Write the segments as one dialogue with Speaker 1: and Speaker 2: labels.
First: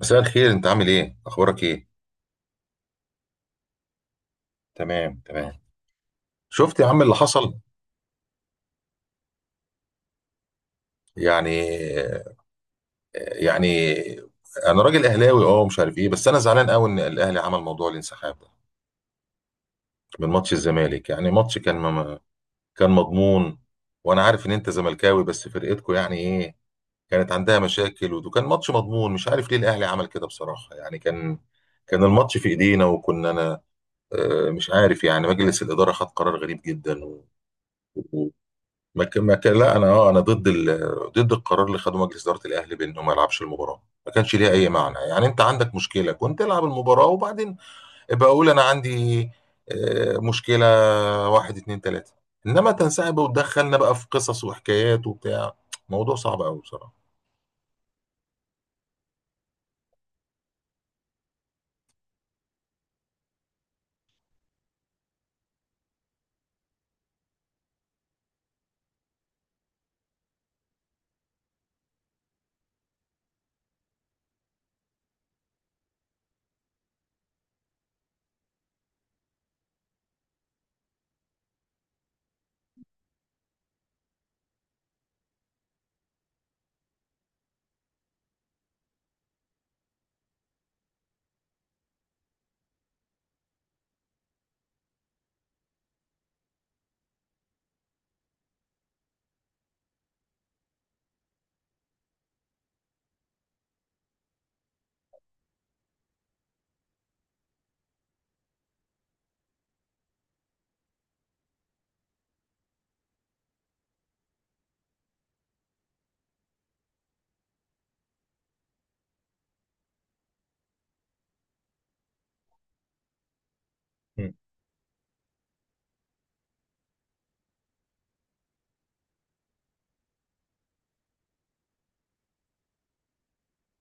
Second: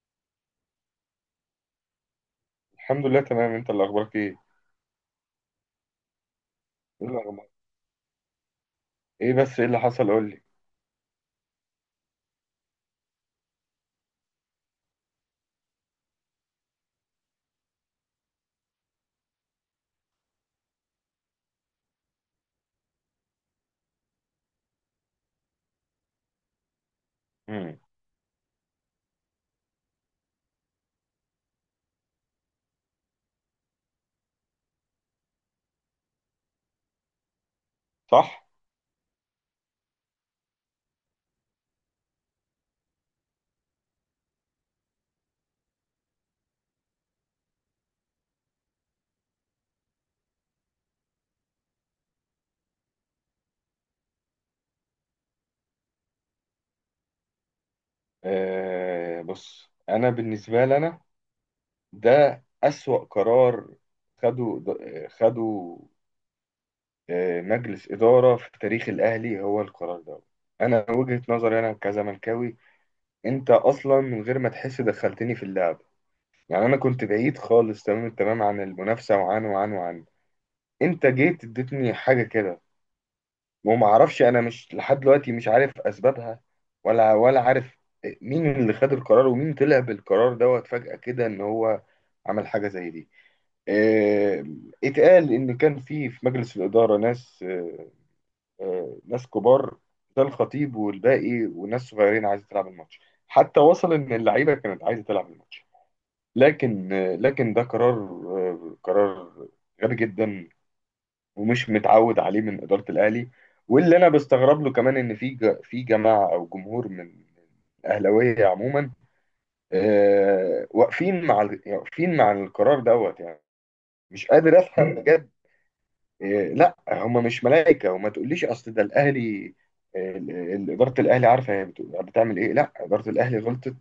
Speaker 1: مساء الخير، انت عامل ايه؟ اخبارك ايه؟
Speaker 2: الحمد لله، تمام. انت اللي اخبارك ايه؟
Speaker 1: تمام، تمام. شفت يا عم
Speaker 2: ايه
Speaker 1: اللي
Speaker 2: الاخبار؟
Speaker 1: حصل؟
Speaker 2: ايه، بس ايه اللي حصل؟ قول لي.
Speaker 1: يعني يعني، انا راجل اهلاوي، مش عارف ايه، بس انا زعلان قوي ان الاهلي عمل موضوع الانسحاب ده من ماتش الزمالك. يعني ماتش كان كان مضمون. وانا عارف ان انت زملكاوي، بس فرقتكو يعني ايه؟ كانت عندها
Speaker 2: امم
Speaker 1: مشاكل، وكان ماتش مضمون. مش عارف ليه الاهلي عمل كده بصراحة. يعني كان الماتش في ايدينا، وكنا انا مش عارف. يعني مجلس الإدارة خد قرار غريب جدا و...
Speaker 2: صح.
Speaker 1: ما كان لا، انا انا ضد ضد القرار اللي خده مجلس اداره الاهلي بانه ما يلعبش المباراه. ما كانش ليها اي معنى. يعني انت عندك مشكله، كنت العب المباراه وبعدين ابقى اقول انا عندي مشكله واحد اتنين تلاته. انما تنسحب وتدخلنا بقى في قصص وحكايات وبتاع، موضوع صعب قوي بصراحه.
Speaker 2: آه، بص. انا بالنسبه لي، انا ده اسوأ قرار خده خده آه، مجلس اداره في تاريخ الاهلي، هو القرار ده. انا وجهه نظري انا كزملكاوي، انت اصلا من غير ما تحس دخلتني في اللعب، يعني انا كنت بعيد خالص، تمام التمام، عن المنافسه وعن. انت جيت اديتني حاجه كده، وما اعرفش. انا مش لحد دلوقتي مش عارف اسبابها، ولا عارف مين اللي خد القرار، ومين طلع بالقرار دوت فجأة كده، ان هو عمل حاجة زي دي. آه، اتقال ان كان في مجلس الإدارة ناس، آه، ناس كبار، ده الخطيب والباقي، وناس صغيرين عايزة تلعب الماتش. حتى وصل ان اللعيبة كانت عايزة تلعب الماتش. لكن آه، لكن ده قرار، آه، قرار غبي جدا، ومش متعود عليه من إدارة الأهلي. واللي أنا بستغرب له كمان، إن في في جماعة أو جمهور من الأهلاوية عموما، آه، واقفين مع يعني واقفين مع القرار دوت، يعني مش
Speaker 1: مم.
Speaker 2: قادر أفهم بجد. آه، لا، هم مش ملائكة، وما تقوليش أصل ده الأهلي. آه، إدارة الأهلي عارفة هي بتعمل إيه. لا، إدارة الأهلي غلطت،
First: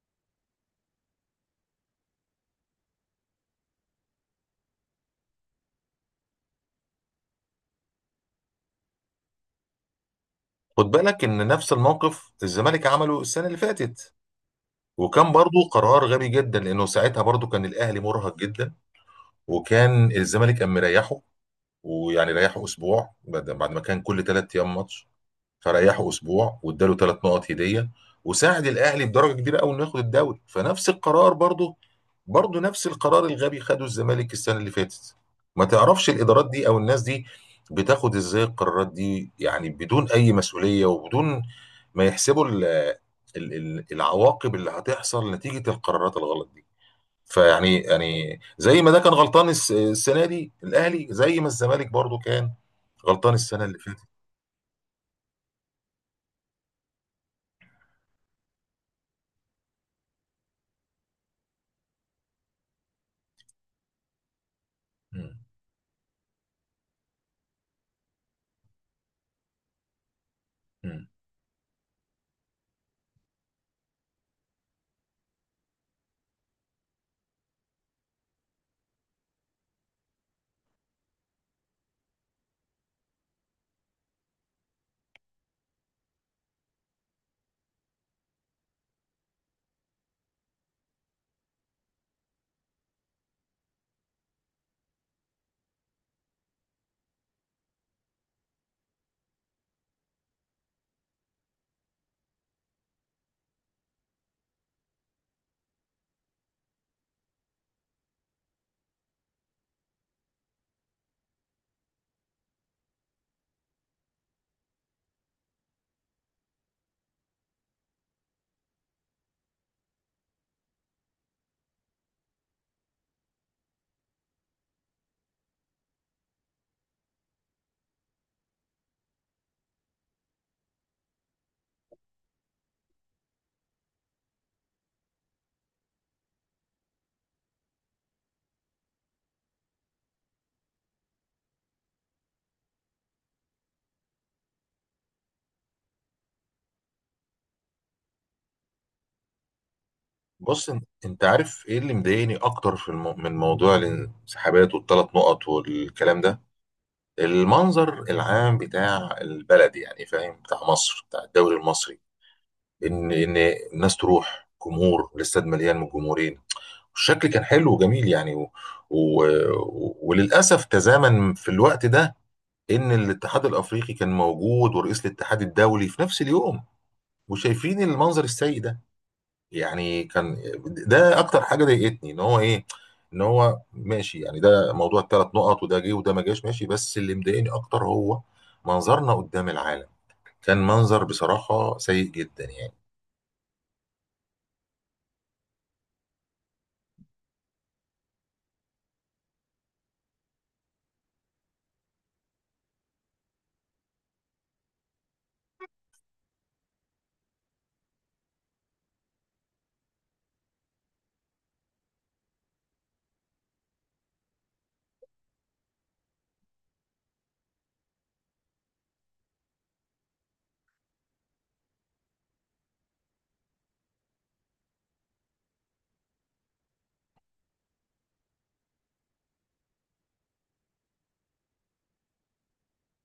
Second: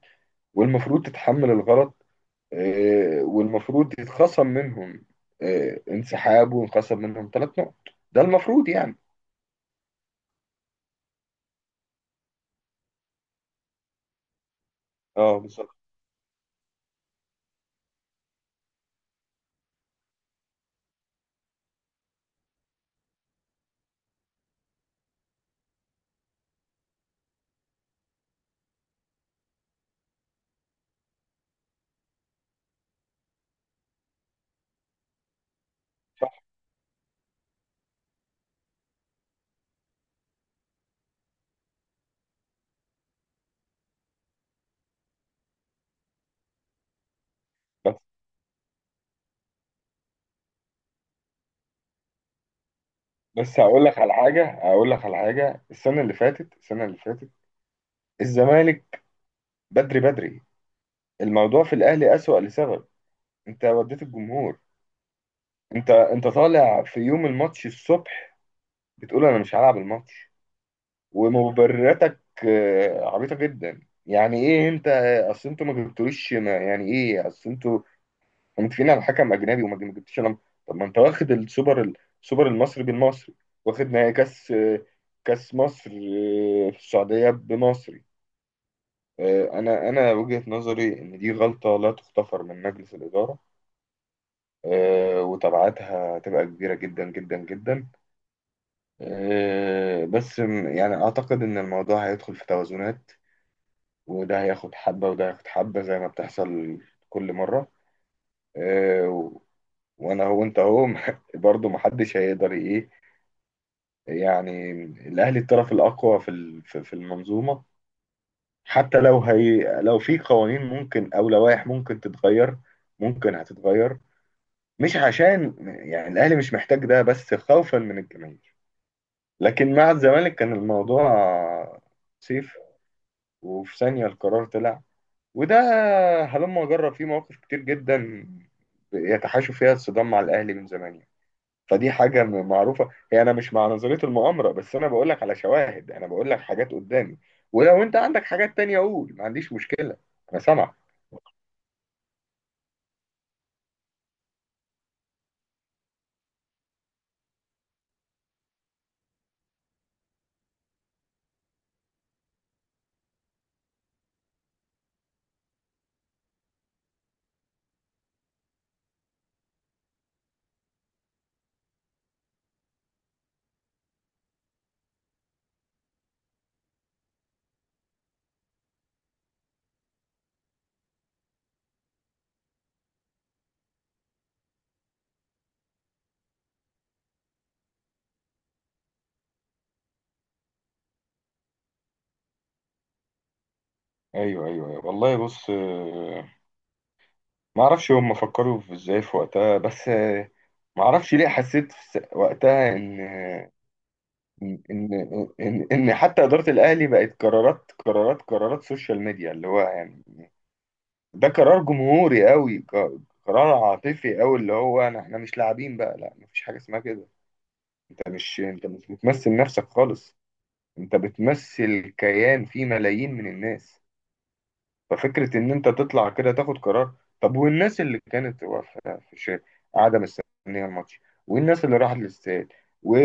Speaker 2: والمفروض تتحمل الغلط. آه، والمفروض يتخصم منهم، آه، انسحاب، وينخصم منهم ثلاث نقط. ده المفروض يعني.
Speaker 1: خد بالك ان نفس الموقف الزمالك عمله السنه اللي فاتت، وكان
Speaker 2: اه،
Speaker 1: برضو
Speaker 2: بالظبط.
Speaker 1: قرار غبي جدا. لانه ساعتها برضو كان الاهلي مرهق جدا، وكان الزمالك قام مريحه. ويعني ريحه اسبوع بعد ما كان كل 3 ايام ماتش. فريحه اسبوع واداله 3 نقط هديه، وساعد الاهلي بدرجه كبيره قوي انه ياخد الدوري. فنفس القرار، برضه نفس القرار الغبي خده الزمالك السنه اللي فاتت. ما تعرفش
Speaker 2: صح.
Speaker 1: الادارات دي او الناس دي بتاخد ازاي القرارات دي؟ يعني بدون اي مسؤوليه، وبدون ما يحسبوا العواقب اللي هتحصل نتيجه القرارات الغلط دي. فيعني
Speaker 2: بس
Speaker 1: زي ما ده كان غلطان السنه دي الاهلي، زي ما الزمالك برضو كان غلطان
Speaker 2: بس
Speaker 1: السنه اللي
Speaker 2: هقول لك
Speaker 1: فاتت.
Speaker 2: على حاجه، هقول لك على حاجه. السنه اللي فاتت، السنه اللي فاتت الزمالك، بدري بدري. الموضوع في الاهلي اسوأ، لسبب: انت وديت الجمهور.
Speaker 1: مم.
Speaker 2: انت طالع في يوم الماتش الصبح بتقول انا مش هلعب الماتش.
Speaker 1: مم.
Speaker 2: ومبرراتك آه، عبيطه جدا. يعني ايه انت، اصل انتوا ما جبتوليش يعني ايه اصل انتوا ومتفقين على حكم اجنبي وما جبتش انا. طب ما انت واخد السوبر، السوبر المصري بالمصري. واخد نهائي كاس، كاس مصر في السعوديه بمصري. آه، انا وجهه نظري ان دي غلطه لا تغتفر من مجلس الاداره. آه، وتبعاتها هتبقى كبيره جدا جدا جدا. آه، بس يعني اعتقد ان الموضوع هيدخل في توازنات، وده هياخد حبه وده هياخد حبه، زي ما بتحصل كل مره. آه، وانا هو انت هو برضه محدش هيقدر ايه. يعني الاهلي الطرف الاقوى في في المنظومه. حتى لو هي، لو في قوانين ممكن او لوائح ممكن تتغير، ممكن هتتغير. مش عشان، يعني الاهلي مش محتاج ده، بس خوفا من الجماهير. لكن مع الزمالك كان الموضوع سيف، وفي ثانيه القرار طلع. وده هلما جرى فيه مواقف كتير جدا يتحاشوا فيها الصدام مع الاهلي من زمان يعني. فدي حاجة معروفة. هي أنا مش مع نظرية المؤامرة، بس أنا بقول لك على شواهد، أنا بقول لك حاجات قدامي. ولو أنت عندك حاجات تانية قول، ما عنديش مشكلة، أنا
Speaker 1: بص
Speaker 2: سامعك.
Speaker 1: انت عارف ايه اللي مضايقني اكتر في من موضوع الانسحابات والثلاث نقط والكلام ده؟ المنظر العام بتاع البلد يعني، فاهم؟ بتاع مصر، بتاع الدوري المصري. ان الناس تروح، جمهور الاستاد مليان من الجمهورين، الشكل كان حلو وجميل يعني. و... وللاسف تزامن في الوقت ده ان الاتحاد الافريقي كان موجود ورئيس الاتحاد الدولي في نفس اليوم، وشايفين المنظر السيء ده. يعني كان ده اكتر حاجه ضايقتني. ان هو ايه، ان هو ماشي. يعني ده موضوع الثلاث نقط، وده جه وده ما جاش ماشي، بس اللي مضايقني اكتر هو منظرنا قدام العالم. كان منظر بصراحه سيء جدا يعني.
Speaker 2: ايوه ايوه ايوه، والله. بص آه، ما اعرفش هم فكروا في ازاي في وقتها. بس آه، ما اعرفش ليه حسيت في وقتها ان إن حتى اداره الاهلي بقت قرارات قرارات قرارات سوشيال ميديا، اللي هو يعني ده قرار جمهوري قوي، قرار عاطفي قوي، اللي هو انا احنا مش لاعبين بقى. لا، مفيش حاجه اسمها كده. انت مش بتمثل نفسك خالص، انت بتمثل كيان فيه ملايين من الناس. ففكرة ان انت تطلع كده تاخد قرار، طب والناس اللي كانت واقفة في الشارع قاعدة مستنية الماتش، والناس اللي راحت الاستاد، و...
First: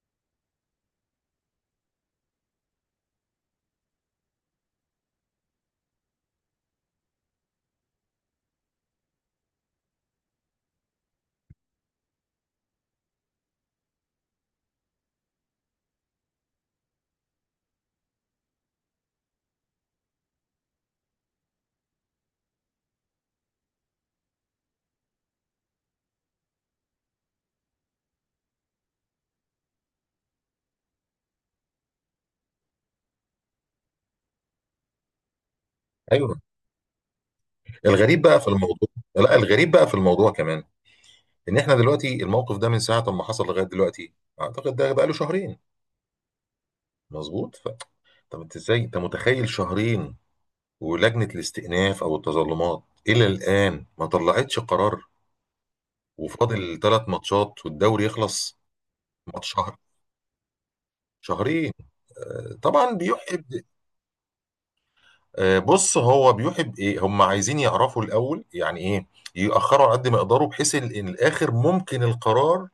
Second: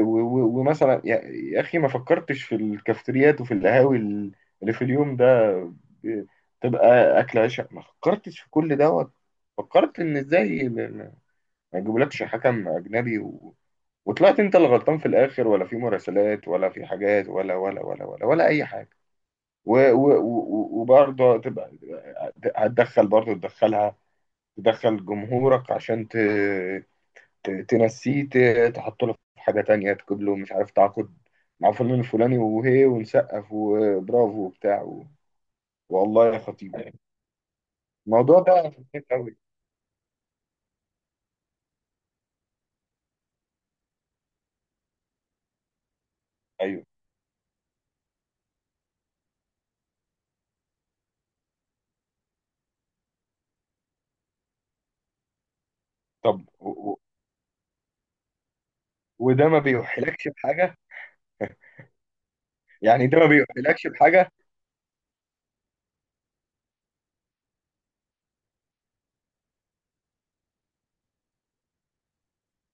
Speaker 2: ومثلا يا اخي، ما فكرتش في الكافتريات وفي القهاوي اللي في اليوم ده، ب- تبقى اكل عشاء، ما فكرتش في كل دوت. فكرت ان ازاي ما يجيبولكش حكم اجنبي، وطلعت انت اللي غلطان في الاخر، ولا في مراسلات، ولا في حاجات، ولا اي حاجه. وبرضه هتبقى، هتدخل برضه تدخلها، تدخل جمهورك عشان تنسيه، تحط له في حاجه تانية، تجيب له مش عارف تعاقد مع فلان الفلاني، وهي ونسقف وبرافو وبتاع والله
Speaker 1: ايوه،
Speaker 2: يا خطيب يعني،
Speaker 1: الغريب
Speaker 2: الموضوع
Speaker 1: بقى في
Speaker 2: ده
Speaker 1: الموضوع.
Speaker 2: خطير
Speaker 1: لا،
Speaker 2: قوي.
Speaker 1: الغريب بقى في الموضوع كمان ان احنا دلوقتي الموقف ده من ساعه ما حصل لغايه دلوقتي، اعتقد ده بقى له شهرين.
Speaker 2: ايوه.
Speaker 1: مظبوط. طب انت، ازاي انت متخيل شهرين ولجنة الاستئناف أو التظلمات إلى الآن ما طلعتش قرار،
Speaker 2: طب
Speaker 1: وفاضل 3 ماتشات والدوري يخلص؟
Speaker 2: وده
Speaker 1: ماتش،
Speaker 2: ما
Speaker 1: شهر،
Speaker 2: بيوحلكش بحاجه،
Speaker 1: شهرين. طبعا
Speaker 2: يعني ده ما
Speaker 1: بيحب.
Speaker 2: بيوحلكش بحاجه.
Speaker 1: بص، هو بيحب ايه؟ هم عايزين يعرفوا الاول يعني ايه. يأخروا على قد ما يقدروا، بحيث ان الاخر ممكن القرار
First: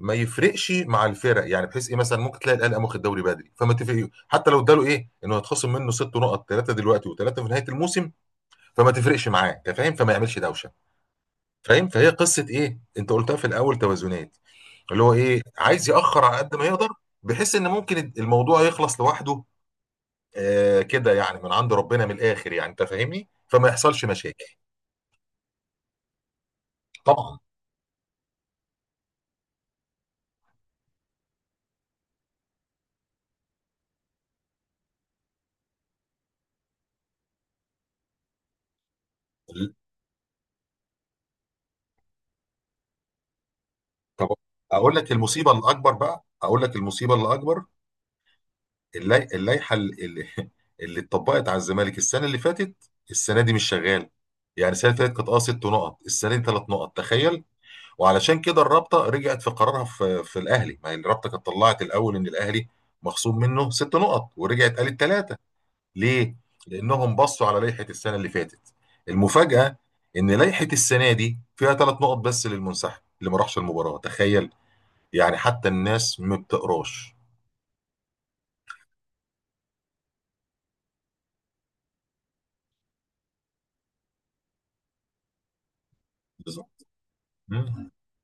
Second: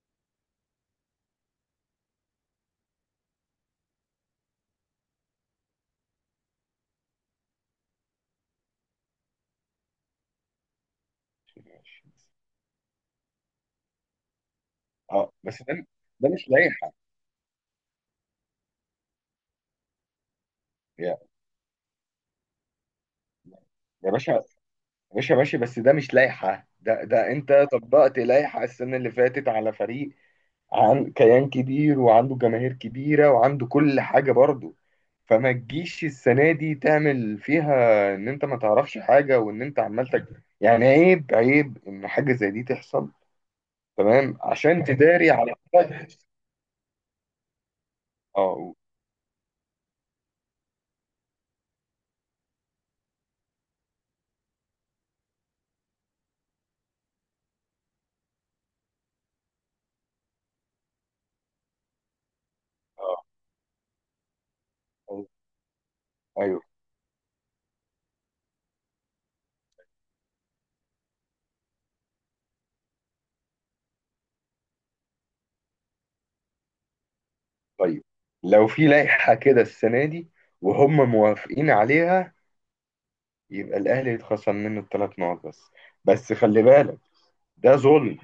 Speaker 1: ما يفرقش مع الفرق. يعني بحيث ايه؟ مثلا ممكن تلاقي الاهلي قام واخد دوري بدري، فما تفرق حتى لو اداله ايه، انه هيتخصم منه 6 نقط، 3 دلوقتي وثلاثه في نهايه الموسم، فما تفرقش معاه، انت فاهم؟ فما يعملش دوشه، فاهم؟
Speaker 2: ماشي.
Speaker 1: فهي قصه ايه، انت قلتها في الاول؟ توازنات. اللي هو
Speaker 2: اه،
Speaker 1: ايه؟
Speaker 2: بس ده
Speaker 1: عايز ياخر على
Speaker 2: مش
Speaker 1: قد ما يقدر،
Speaker 2: لائحة.
Speaker 1: بحيث ان ممكن الموضوع يخلص لوحده. آه، كده
Speaker 2: يا
Speaker 1: يعني، من عند ربنا، من الاخر يعني، انت فاهمني، فما يحصلش
Speaker 2: يا باشا، يا
Speaker 1: مشاكل.
Speaker 2: باشا ماشي، بس ده مش لائحة. ده
Speaker 1: طبعا.
Speaker 2: انت طبقت لائحة السنة اللي فاتت على فريق، عن كيان كبير وعنده جماهير كبيرة وعنده كل حاجة برضه. فما تجيش السنة دي تعمل فيها ان انت ما تعرفش حاجة، وان
Speaker 1: ال-
Speaker 2: انت عمال يعني عيب، عيب ان حاجة زي دي تحصل،
Speaker 1: طب
Speaker 2: تمام، عشان
Speaker 1: اقول لك
Speaker 2: تداري
Speaker 1: المصيبه
Speaker 2: على
Speaker 1: الاكبر
Speaker 2: حاجة.
Speaker 1: بقى، اقول لك المصيبه الاكبر.
Speaker 2: اه
Speaker 1: اللائحه اللي اللي اتطبقت على الزمالك السنه اللي فاتت، السنه دي مش شغاله. يعني السنه اللي فاتت كانت 6 نقط، السنه دي 3 نقط. تخيل. وعلشان كده الرابطه رجعت في قرارها في الاهلي. ما هي الرابطه كانت طلعت الاول ان الاهلي مخصوم منه 6 نقط، ورجعت قالت
Speaker 2: اه
Speaker 1: 3. ليه؟
Speaker 2: ايوه.
Speaker 1: لانهم بصوا على لائحه السنه اللي فاتت. المفاجاه ان لائحه السنه دي فيها 3 نقط بس للمنسحب اللي ما راحش المباراه. تخيل، يعني حتى الناس ما بتقراش.
Speaker 2: طيب، لو في لائحة كده السنة دي وهم موافقين عليها، يبقى الأهلي يتخصم منه الثلاث نقط بس، بس خلي
Speaker 1: بالظبط.
Speaker 2: بالك ده
Speaker 1: مم.
Speaker 2: ظلم.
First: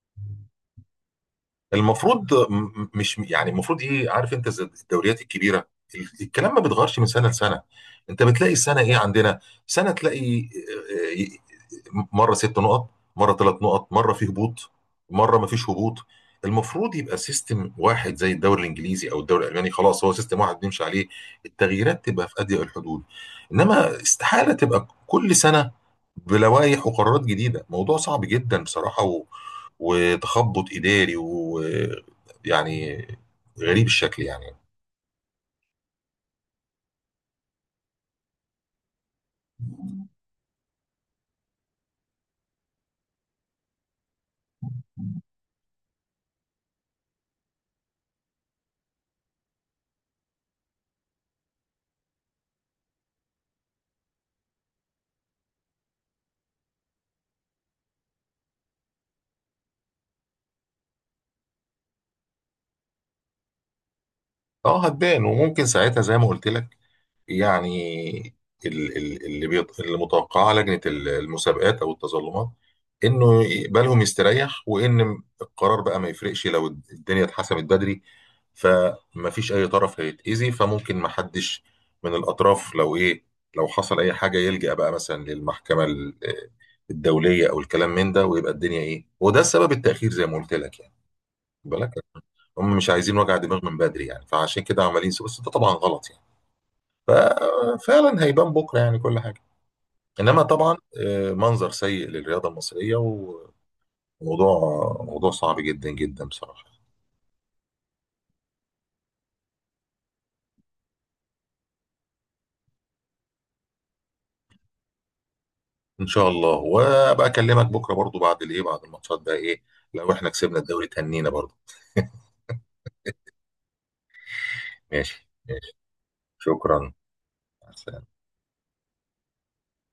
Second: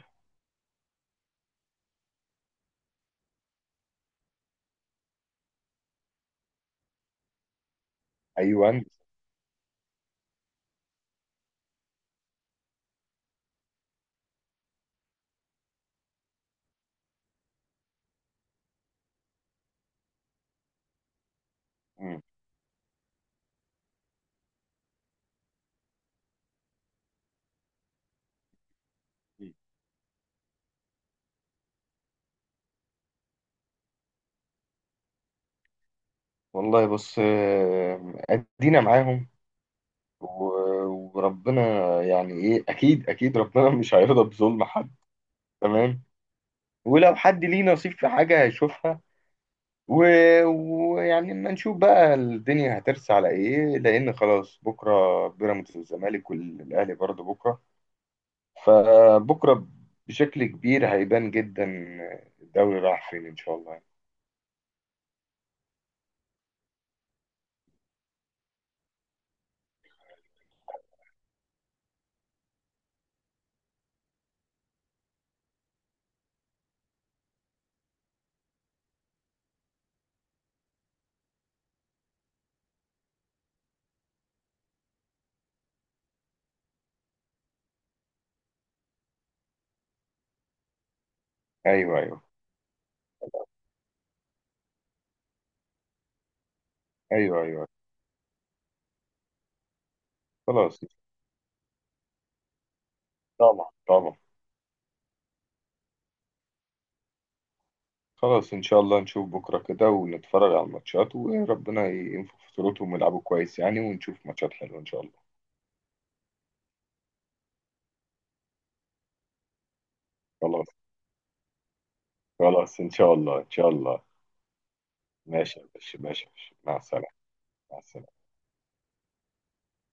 Speaker 1: المفروض مش، يعني المفروض ايه؟ عارف انت زي الدوريات الكبيره، الكلام ما بيتغيرش من سنه لسنه. انت بتلاقي
Speaker 2: أيوة.
Speaker 1: السنه
Speaker 2: أنت.
Speaker 1: ايه عندنا؟ سنه تلاقي آه، مره 6 نقط، مره 3 نقط، مره في هبوط، مره ما فيش هبوط. المفروض يبقى سيستم واحد، زي الدوري الانجليزي او الدوري الالماني. خلاص هو سيستم واحد بنمشي عليه، التغييرات
Speaker 2: مم.
Speaker 1: تبقى في اضيق الحدود. انما استحاله تبقى كل سنه بلوائح وقرارات جديده، موضوع صعب جدا بصراحه، وتخبط إداري ويعني غريب الشكل يعني.
Speaker 2: والله بص، آه، أدينا معاهم و- وربنا، يعني إيه، أكيد أكيد ربنا مش هيرضى بظلم حد، تمام. ولو حد ليه نصيب في حاجة هيشوفها، و- ويعني اما نشوف بقى الدنيا هترسى على إيه، لأن خلاص بكرة بيراميدز والزمالك، والأهلي برضه بكرة. فبكرة بشكل كبير هيبان جدا الدوري راح فين إن شاء الله.
Speaker 1: اه، هتبان. وممكن ساعتها زي ما قلت لك يعني، اللي متوقعاه لجنة المسابقات أو التظلمات، إنه بالهم يستريح، وإن القرار بقى ما يفرقش لو الدنيا اتحسمت بدري. فما فيش أي طرف هيتأذي، فممكن ما حدش من الأطراف، لو إيه، لو حصل أي حاجة يلجأ بقى مثلا للمحكمة الدولية أو الكلام من ده، ويبقى الدنيا إيه. وده السبب التأخير زي ما قلت لك يعني، بالك.
Speaker 2: أيوه أيوه
Speaker 1: هم مش عايزين وجع دماغ من بدري يعني، فعشان كده عمالين بس ده طبعا غلط يعني.
Speaker 2: أيوه أيوه.
Speaker 1: ففعلا هيبان بكره يعني كل حاجه. انما طبعا
Speaker 2: خلاص.
Speaker 1: منظر سيء للرياضه المصريه، وموضوع،
Speaker 2: طبعا طبعا.
Speaker 1: موضوع صعب جدا جدا بصراحه.
Speaker 2: خلاص، إن شاء الله نشوف بكرة كده ونتفرج على الماتشات، وربنا ينفخ في صورتهم ويلعبوا كويس يعني، ونشوف ماتشات حلوة إن شاء الله.
Speaker 1: ان شاء الله. وابقى اكلمك بكره برضو بعد الايه، بعد الماتشات بقى ايه، لو احنا كسبنا
Speaker 2: خلاص،
Speaker 1: الدوري تهنينا برضو.
Speaker 2: خلاص إن شاء الله إن شاء الله.
Speaker 1: ماشي،
Speaker 2: ماشي يا
Speaker 1: ماشي.
Speaker 2: باشا، ماشي يا باشا، مع
Speaker 1: شكرا.
Speaker 2: السلامة.
Speaker 1: مع
Speaker 2: مع
Speaker 1: السلامة.
Speaker 2: السلامة.